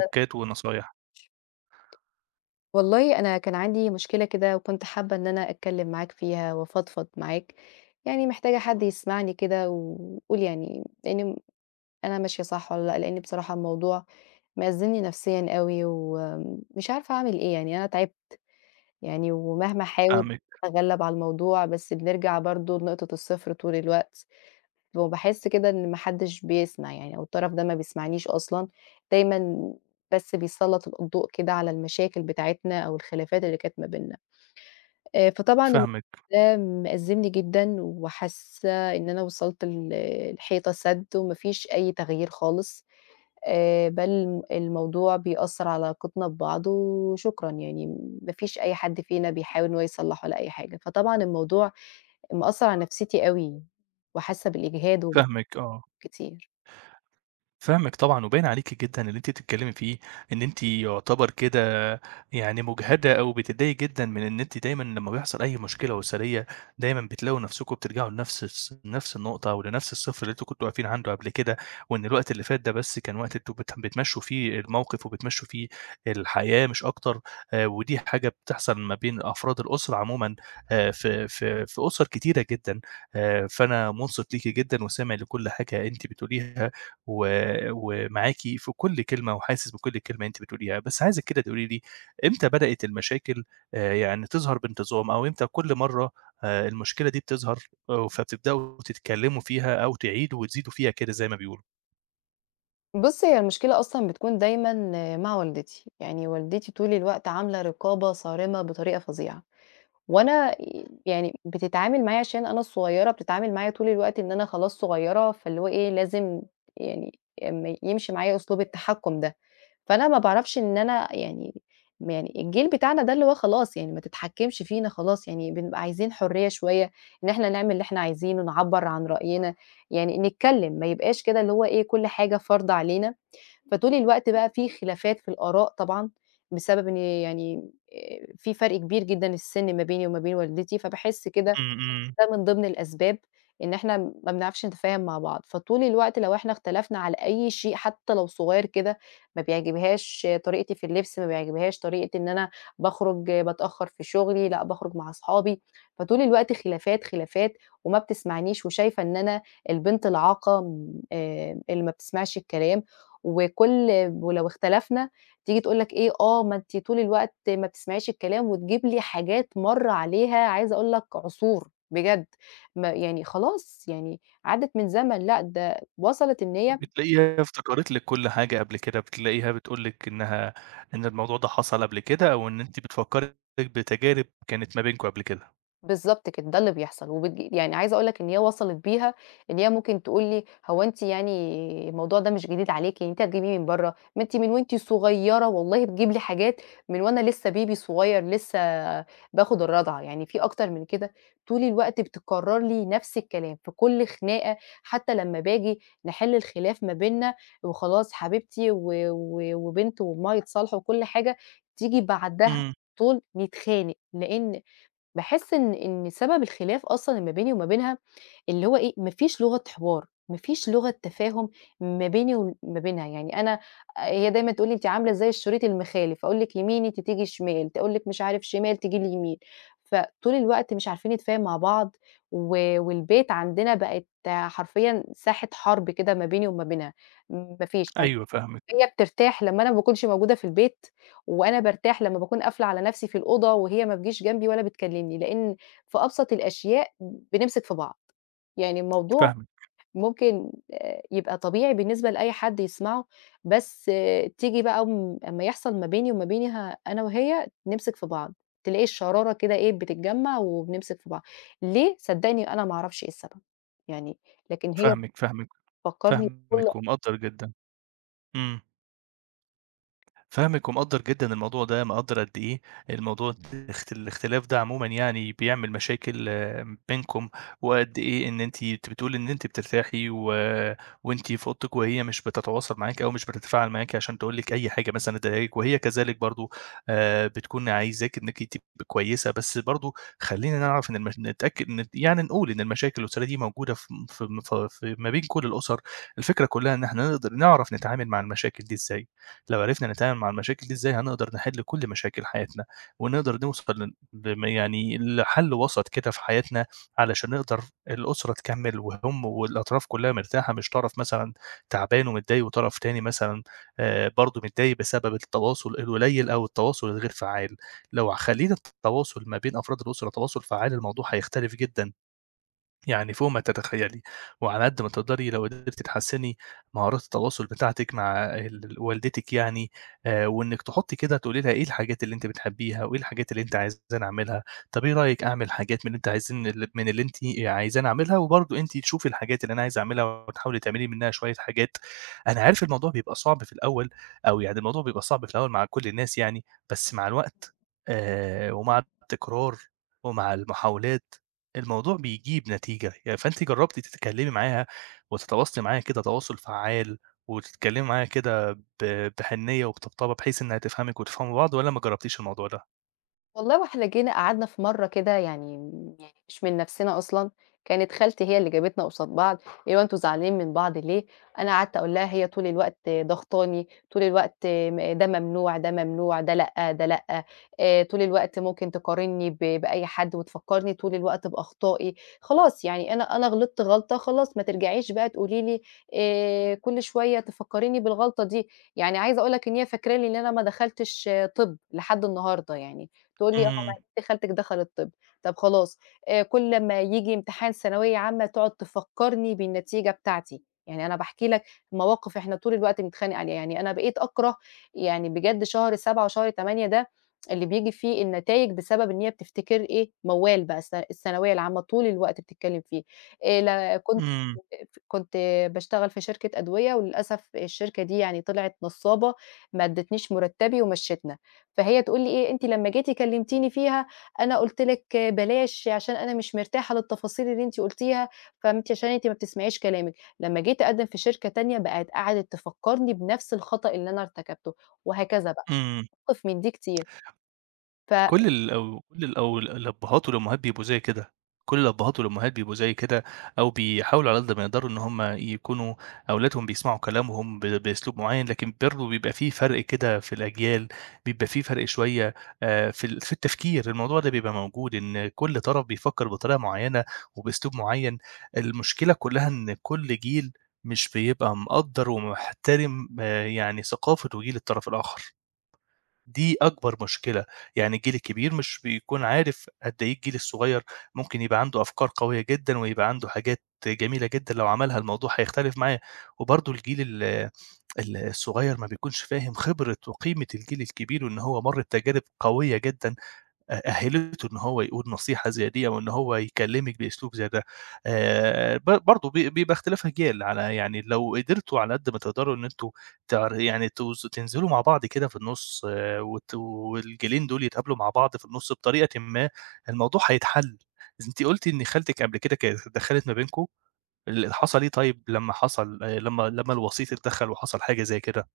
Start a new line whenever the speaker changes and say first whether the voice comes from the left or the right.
right: تُكّات ونصايح.
left: والله أنا كان عندي مشكلة كده وكنت حابة إن أنا أتكلم معاك فيها وأفضفض معاك، يعني محتاجة حد يسمعني كده ويقول يعني لإن أنا ماشية صح والّا لأ، لإن بصراحة الموضوع مأزّمني نفسيًا أوي ومش عارفة أعمل إيه، يعني أنا تعبت يعني ومهما أحاول
right: فاهمِك،
left: أتغلب على الموضوع بس بنرجع برضه لنقطة الصفر طول الوقت. وباحس كده إن ما حدش بيسمع يعني أو الطرف ده ما بيسمعنيش أصلًا، دايمًا بس بيسلّط الضوء كده على المشاكل بتاعتنا أو الخلافات اللي كانت ما بيننا، فطبعًا الموضوع
right: فاهمِك،
left: ده مأزّمني جدًا وحاسة إن أنا وصلت ل لحيطة سد وما فيش أي تغيير خالص، بل الموضوع بيأثّر على علاقتنا ببعض وشكرًا، يعني ما فيش أي حد فينا بيحاول إن هو يصلّح ولا أي حاجة، فطبعًا الموضوع مأثّر على نفسيتي أوي وحاسة بالإجهاد
right: فاهمِك آه.
left: كتير.
right: فاهمِك طبعًا، وباين عليكِ جدًا اللي أنتِ بتتكلمي فيه، إن أنتِ يُعتبر كده يعني مُجهدة أو بتتضايقي جدًا من إن أنتِ دايمًا لمّا بيحصل أي مشكلة أسرية، دايمًا بتلاقوا نفسكم بترجعوا لنفس نفس النقطة أو لنفس الصفر اللي أنتم كنتم واقفين عنده قبل كده، وإن الوقت اللي فات ده بس كان وقت أنتم بتمشّوا فيه الموقف وبتمشّوا فيه الحياة مش أكتر. ودي حاجة بتحصل ما بين أفراد الأسرة عمومًا في أُسَر كتيرة جدًا. فأنا مُنصِت ليكِ جدًا وسامع لكل حاجة أنتِ بتقوليها. و ومعاكِ في كل كلمة وحاسس بكل كلمة أنتِ بتقوليها، بس عايزِك كده تقولي لي إمتى بدأت المشاكل يعني تظهر بانتظام، أو إمتى كل مرّة المشكلة دي بتظهر فبتبدؤوا تتكلموا فيها أو تعيدوا وتزيدوا فيها كده زي ما بيقولوا؟
left: بُصّي، هي المشكلة أصلًا بتكون دايمًا مع والدتي، يعني والدتي طول الوقت عاملة رقابة صارمة بطريقة فظيعة، وأنا يعني بتتعامل معايا عشان أنا الصغيرة، بتتعامل معايا طول الوقت إن أنا خلاص صغيرة، فاللي هو إيه لازم يعني يمشي معايا أسلوب التحكُّم ده، فأنا ما باعرفش إن أنا يعني يعني الجيل بتاعنا ده اللي هو خلاص يعني ما تتحكمش فينا خلاص، يعني بنبقى عايزين حرية شوية، إن إحنا نعمل اللي إحنا عايزينه، نعبّر عن رأينا، يعني نتكلم ما يبقاش كده اللي هو إيه كل حاجة فرض علينا. فطول الوقت بقى في خلافات في الآراء طبعًا، بسبب إن يعني في فرق كبير جدًا السِن ما بيني وما بين والدتي، فباحس كده
right: إمم، إمم.
left: ده من ضمن الأسباب إن إحنا ما بنعرفش نتفاهم مع بعض، فطول الوقت لو إحنا اختلفنا على أي شيء حتى لو صغير كده، ما بيعجبهاش طريقتي في اللبس، ما بيعجبهاش طريقة إن أنا باخرج باتأخر في شغلي، لأ باخرج مع أصحابي، فطول الوقت خلافات، خلافات، وما بتسمعنيش وشايفة إن أنا البنت العاقة م اللي ما بتسمعش الكلام، وكل ولو اختلفنا تيجي تقول لك إيه، آه ما أنتِ طول الوقت ما بتسمعيش الكلام وتجيب لي حاجات مَر عليها عايزة أقول لك عصور. بجد ما يعني خلاص يعني عدِّت من زمن، لأ ده وصلت إن هي
right: بتلاقيها افتكرت لِك كل حاجة قبل كده، بتلاقيها بتقول لِك إنها إن الموضوع ده حصل قبل كده أو إن أنتِ بتفكّري بتجارب كانت ما بينكم قبل كده.
left: بالضبط كده، ده اللي بيحصل، يعني عايزة أقول لك إن هي وصلت بيها إن هي ممكن تقول لي: "هو أنتِ يعني الموضوع ده مش جديد عليكِ، يعني أنتِ هتجيبيه من برّه، ما أنتِ من وأنتِ صغيرة والله بتجيب لي حاجات من وأنا لسه baby صغير لسه باخد الرضعة، يعني في أكتر من كده؟" طول الوقت بتكرر لي نفس الكلام في كل خناقة، حتى لمّا باجي نحل الخلاف ما بيننا وخلاص حبيبتي و و وبنت وأمها يتصالحوا وكل حاجة، تيجي بعدها
right: إمم.
left: طول نتخانق، لإن باحس إن سبب الخلاف أصلًا اللي ما بيني وما بينها، اللي هو إيه، ما فيش لغة حوار، ما فيش لغة تفاهم ما بيني وما بينها، يعني أنا هي دايمًا تقول لي: "أنتِ عاملة زي الشريط المخالف، أقول لِك يمين أنتِ تيجي شمال، تقول لِك مش عارف شمال تيجي اليمين." فطول الوقت مش عارفين نتفاهم مع بعض، و والبيت عندنا بقت حرفيًا ساحة حرب كده ما بيني وما بينها، ما فيش يعني.
right: أيوه فاهمِك،
left: هي بترتاح لمّا أنا ما باكونش موجودة في البيت، وأنا بارتاح لمّا باكون قافلة على نفسي في الأوضة وهي ما بتجيش جنبي ولا بتكلمني، لإن في أبسط الأشياء بنمسك في بعض، يعني الموضوع
right: فاهمِك،
left: ممكن يبقى طبيعي بالنسبة لأي حد يسمعه، بس آه، تيجي بقى أمّا يحصل ما بيني وما بينها أنا وهي نمسك في بعض، تلاقي الشرارة كده إيه بتتجمّع وبنمسك في بعض، ليه؟ صدّقني أنا ما أعرفش إيه السبب، يعني لكن هي
right: فاهمِك، فاهمِك،
left: بتفكّرني بكل
right: فاهمِك ومقدّر جدًا. إمم. فاهمِك ومقدّر جدًا الموضوع ده، مقدّر قد إيه الموضوع الاختلاف ده عمومًا يعني بيعمل مشاكل بينكم، وقد إيه إن أنتِ بتقولي إن أنتِ بترتاحي وأنتِ في أوضتِك وهي مش بتتواصل معاكِ أو مش بتتفاعل معاكِ عشان تقول لِك أي حاجة مثلًا تضايقِك، وهي كذلك برضه بتكون عايزاكِ إنِّك تبقي كويسة، بس برضه خلّينا نعرف إن المش نتأكد إن يعني نقول إن المشاكل الأسرية دي موجودة في م في م ف في ما بين كل الأسر. الفكرة كلّها إن إحنا نقدر نعرف نتعامل مع المشاكل دي إزاي. لو عرفنا نتعامل مع المشاكل دي إزاي، هنقدر نحل كل مشاكل حياتنا، ونقدر نوصل ل لم يعني لحل وسط كده في حياتنا، علشان نقدر الأسرة تكمّل وهم والأطراف كلّها مرتاحة، مش طرف مثلًا تعبان ومتضايق وطرف تاني مثلًا برضه متضايق بسبب التواصل القليل أو التواصل الغير فعّال. لو خلّينا التواصل ما بين أفراد الأسرة تواصل فعّال، الموضوع هيختلف جدًا. يعني فوق ما تتخيّلي، وعلى قد ما تقدري لو قدرتِ تحسّني مهارات التواصل بتاعتِك مع والدتِك يعني. وإنِّك تحطّي كده تقولي لها إيه الحاجات اللي أنتِ بتحبّيها، وإيه الحاجات اللي أنتِ عايزاني أعملها، طَب إيه رأيِك أعمل حاجات من اللي أنتِ عايزاني أعملها، وبرضه أنتِ تشوفي الحاجات اللي أنا عايز أعملها وتحاولي تعملي منها شوية حاجات. أنا عارف الموضوع بيبقى صعب في الأول، أو يعني الموضوع بيبقى صعب في الأول مع كل الناس يعني، بس مع الوقت، ومع التكرار ومع المحاولات الموضوع بيجيب نتيجة. يعني فأنتِ جرّبتِ تتكلّمي معاها وتتواصلي معاها كده تواصل فعّال وتتكلّمي معاها كده بحنيّة وبطبطبة بحيث إنها تفهمِك وتفهموا بعض والّا ما جرّبتيش الموضوع ده؟
left: والله. وإحنا جينا قعدنا في مرّة كده يعني مش من نَفْسنا أصلًا، كانت خالتي هي اللي جابتنا قصاد بعض، اللي هو أنتم زعلانين من بعض ليه؟ أنا قعدت أقول لها هي طول الوقت ضغطاني، طول الوقت ده ممنوع، ده ممنوع، ده لأ، ده لأ، طول الوقت ممكن تقارنّي ب بأي حد وتفكّرني طول الوقت بأخطائي، خلاص يعني أنا غلطت غلطة خلاص ما ترجعيش بقى تقولي لي كل شوية تفكّريني بالغلطة دي، يعني عايزة أقول لك إن هي فاكراني إن أنا ما دخلتش آه، طِب لحد النهارده يعني، تقول لي: "آه، ما
right: إمم،
left: بنت خالتِك دخلت طِب." طَب خلاص كل لمّا ييجي امتحان ثانوية عامة تقعد تفكّرني بالنتيجة بتاعتي، يعني أنا باحكي لك مواقف إحنا طول الوقت بنتخانق عليها، يعني أنا بقيت أكره يعني بجد شهر 7 وشهر 8 ده اللي بييجي فيه النتايج بسبب إن هي بتفتكر إيه، موال بقى الثانوية العامة طول الوقت بتتكلم فيه، لا كنت
right: إمم،
left: ف كنت باشتغل في شركة أدوية وللأسف الشركة دي يعني طلعت نصّابة، ما ادّتنيش مرتّبي ومشّتنا، فهي تقول لي إيه: "أنتِ لمّا جيتِ كلمتيني فيها أنا قُلت لِك بلاش عشان أنا مش مرتاحة للتفاصيل اللي أنتِ قُلتيها، فأنتِ عشان أنتِ ما بتسمعيش كلامِك." لمّا جيت أقدّم في شركة تانية بقت قعدت تفكّرني بنفس الخطأ اللي أنا ارتكبته، وهكذا بقى،
right: إمم.
left: موقف من دي كتير. ف
right: كل ال أو كل ال أو ال الأبّهات والأمّهات بيبقوا زي كده، كل الأبّهات والأمّهات بيبقوا زي كده، أو بيحاولوا على قد ما يقدروا إن هُم يكونوا أولادهم بيسمعوا كلامهم بأسلوب معيّن، لكن برضه بيبقى في فرق كده في الأجيال، بيبقى في فرق شوية في التفكير. الموضوع ده بيبقى موجود إن كل طرف بيفكّر بطريقة معيّنة وبأسلوب معيّن. المشكلة كلّها إن كل جيل مش بيبقى مقدّر ومحترم يعني ثقافة وجيل الطرف الآخر. دي أكبر مشكلة. يعني الجيل الكبير مش بيكون عارف قد إيه الجيل الصغير ممكن يبقى عنده أفكار قوية جدًا، ويبقى عنده حاجات جميلة جدًا لو عملها الموضوع هيختلف معاه، وبرضه الجيل ال ال الصغير ما بيكونش فاهم خبرة وقيمة الجيل الكبير، وإن هو مَر بتجارب قوية جدًا أهِّلته إن هو يقول نصيحة زي ديّة وإن هو يكلّمِك بأسلوب زي ده. ب برضه بي بيبقى اختلاف أجيال على يعني لو قدرتوا على قد ما تقدروا إن أنتم تعر يعني توز تنزلوا مع بعض كده في النُص آه، والجيلين دول يتقابلوا مع بعض في النُص بطريقةٍ ما، الموضوع هيتحل. أنتِ قُلتِ إن خالتِك قبل كده كانت اتدخّلت ما بينكم، حصل إيه طيب لمّا حصل لمّا الوسيط اتدخّل وحصل حاجة زي كده؟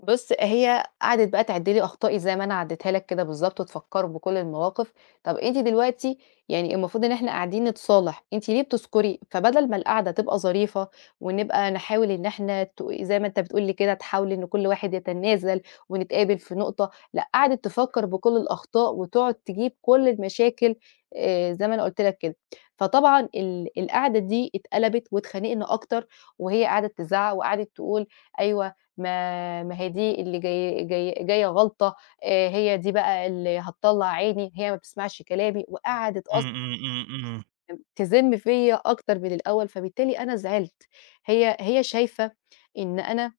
left: بُص، هي قعدت بقى تعِد لي أخطائي زي ما أنا عدّيتها لك كده بالضبط وتفكّر بكل المواقف، طَب أنتِ دلوقتي يعني المفروض إن إحنا قاعدين نتصالح، أنتِ ليه بتذكري؟ فبدل ما القعدة تبقى ظريفة ونبقى نحاول إن إحنا زي ما أنت بتقول لي كده تحاولي إن كل واحد يتنازل ونتقابل في نقطة، لأ قعدت تفكّر بكل الأخطاء وتقعد تجيب كل المشاكل زي ما أنا قُلت لك كده، فطبعًا القعدة دي اتقلبت واتخانقنا أكتر وهي قعدت تزعّق وقعدت تقول أيوه ما هي دي اللي جاية غلطة، هي دي بقى اللي هتطلّع عيني، هي ما بتسمعش كلامي، وقعدت
right: إمم،
left: أصلًا
right: إمم، إمم، إمم،
left: تذم فيّا أكتر من الأول، فبالتالي أنا زعلت، هي شايفة إن أنا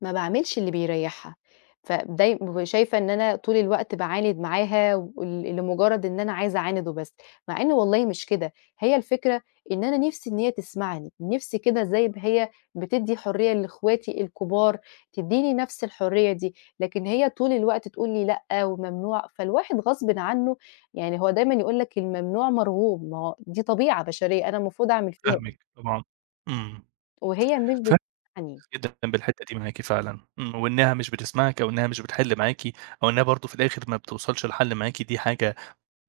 left: ما باعملش اللي بيريّحها، فداي وشايفة إن أنا طول الوقت باعاند معاها لمجرد إن أنا عايزة أعاند وبس، مع إن والله مش كده، هي الفكرة إن أنا نِفْسي إن هي تسمعني، نِفْسي كده زي ما هي بتدّي حرية لإخواتي الكبار، تدّيني نَفْس الحرية دي، لكن هي طول الوقت تقول لي لأ وممنوع، فالواحد غصبٍ عنّه يعني هو دايمًا يقول لك الممنوع مرغوب، ما هو دي طبيعة بشرية أنا المفروض أعمل فيها إيه؟
right: فاهمِك طبعًا. إمم.
left: وهي مش
right: ف
left: بتسمعني.
right: جدًا بالحتّة دي معاكِ فعلًا، إمم، وإنها مش بتسمعِك أو إنها مش بتحِل معاكِ أو إنها برضه في الآخر ما بتوصلش لحل معاكِ دي حاجة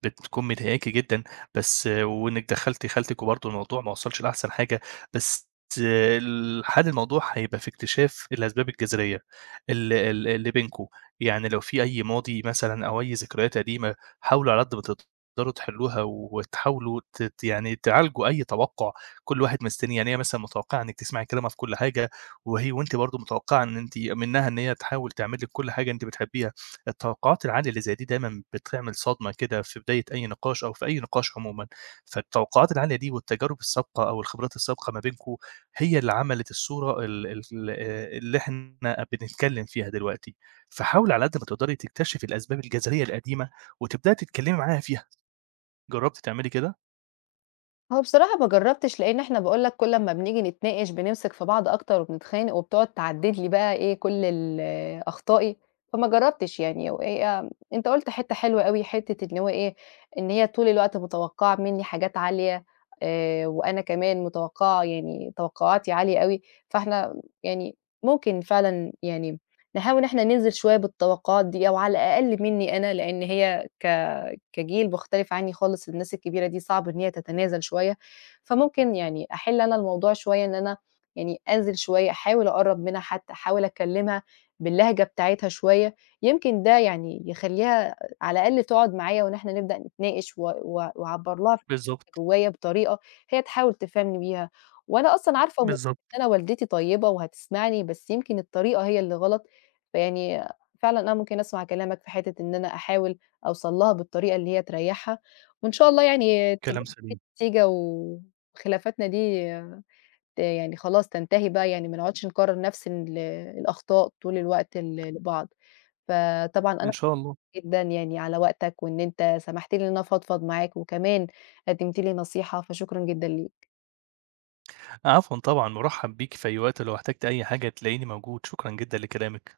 right: بتكون مضايقاكِ جدًا، بس وإنِّك دخّلتِ خالتِك وبرضه الموضوع ما وصلش لأحسن حاجة، بس حل الموضوع هيبقى في اكتشاف الأسباب الجذرية ال ال اللي بينكم. يعني لو في أي ماضي مثلًا أو أي ذكريات قديمة، حاولوا على قد ما تقدروا تحلّوها وتحاولوا ت ت يعني تعالجوا أي توقُّع كل واحد مستنيه. يعني هي مثلًا متوقعة إنِّك تسمعي كلامها في كل حاجة، وأنتِ برضه متوقعة إن أنتِ منّها إن هي تحاول تعمل لِك كل حاجة أنتِ بتحبيها. التوقعات العالية اللي زي دي دايمًا بتعمل صدمة كده في بداية أي نقاش أو في أي نقاش عمومًا. فالتوقعات العالية دي والتجارب السابقة أو الخبرات السابقة ما بينكم هي اللي عملت الصورة ال ال اللي إحنا بنتكلم فيها دلوقتي. فحاولي على قد ما تقدري تكتشفي الأسباب الجذرية القديمة وتبدأي تتكلمي معاها فيها. جربتِ تعملي كده؟
left: هو بصراحة ما جرّبتش، لإن إحنا باقول لك كل أمّا بنيجي نتناقش بنمسك في بعض أكتر وبنتخانق، وبتقعد تعدّد لي بقى إيه كل أخطائي، فما جرّبتش يعني، وإيه أنت قُلت حتّة حلوة أوي، حتّة إن هو إيه، إن هي طول الوقت متوقّعة منّي حاجات عالية، وأنا كمان متوقّعة يعني توقعاتي عالية أوي، فإحنا يعني ممكن فعلًا يعني نحاول إن إحنا ننزل شوية بالتوقعات دي، أو على الأقل منّي أنا، لإن هي كجيل مختلف عني خالص، الناس الكبيرة دي صعب إن هي تتنازل شوية، فممكن يعني أحِل أنا الموضوع شوية إن أنا يعني أنزل شوية، أحاول أقرّب منها حتى، أحاول أكلمها باللهجة بتاعتها شوية، يمكن ده يعني يخلّيها على الأقل تقعد معايا وإن إحنا نبدأ نتناقش و و وأعبّر لها
right: بالضبط،
left: جوايا بطريقة هي تحاول تفهمني بيها، وأنا أصلًا عارفة
right: بالضبط.
left: إن أنا والدتي طيبة وهتسمعني، بس يمكن الطريقة هي اللي غلط، فيعني فعلًا أنا ممكن أسمع كلامك في حتة إن أنا أحاول أوصل لها بالطريقة اللي هي تريّحها، وإن شاء الله يعني تيجي
right: كلام سليم،
left: نتيجة وخلافاتنا دي يعني خلاص تنتهي بقى، يعني ما نقعدش نكرّر نفس الأخطاء طول الوقت لبعض. فطبعًا أنا
right: إن
left: مبسوطة
right: شاء الله.
left: جدًا يعني على وقتك، وإن أنت سمحت لي إن أنا أفضفض معاك، وكمان قدّمت لي نصيحة، فشكرًا جدًا ليك.
right: عفوًا طبعًا، مُرحّب بيكِ في أي وقت لو احتجتِ أي حاجة تلاقيني موجود، شكرًا جدًا لكلامِك.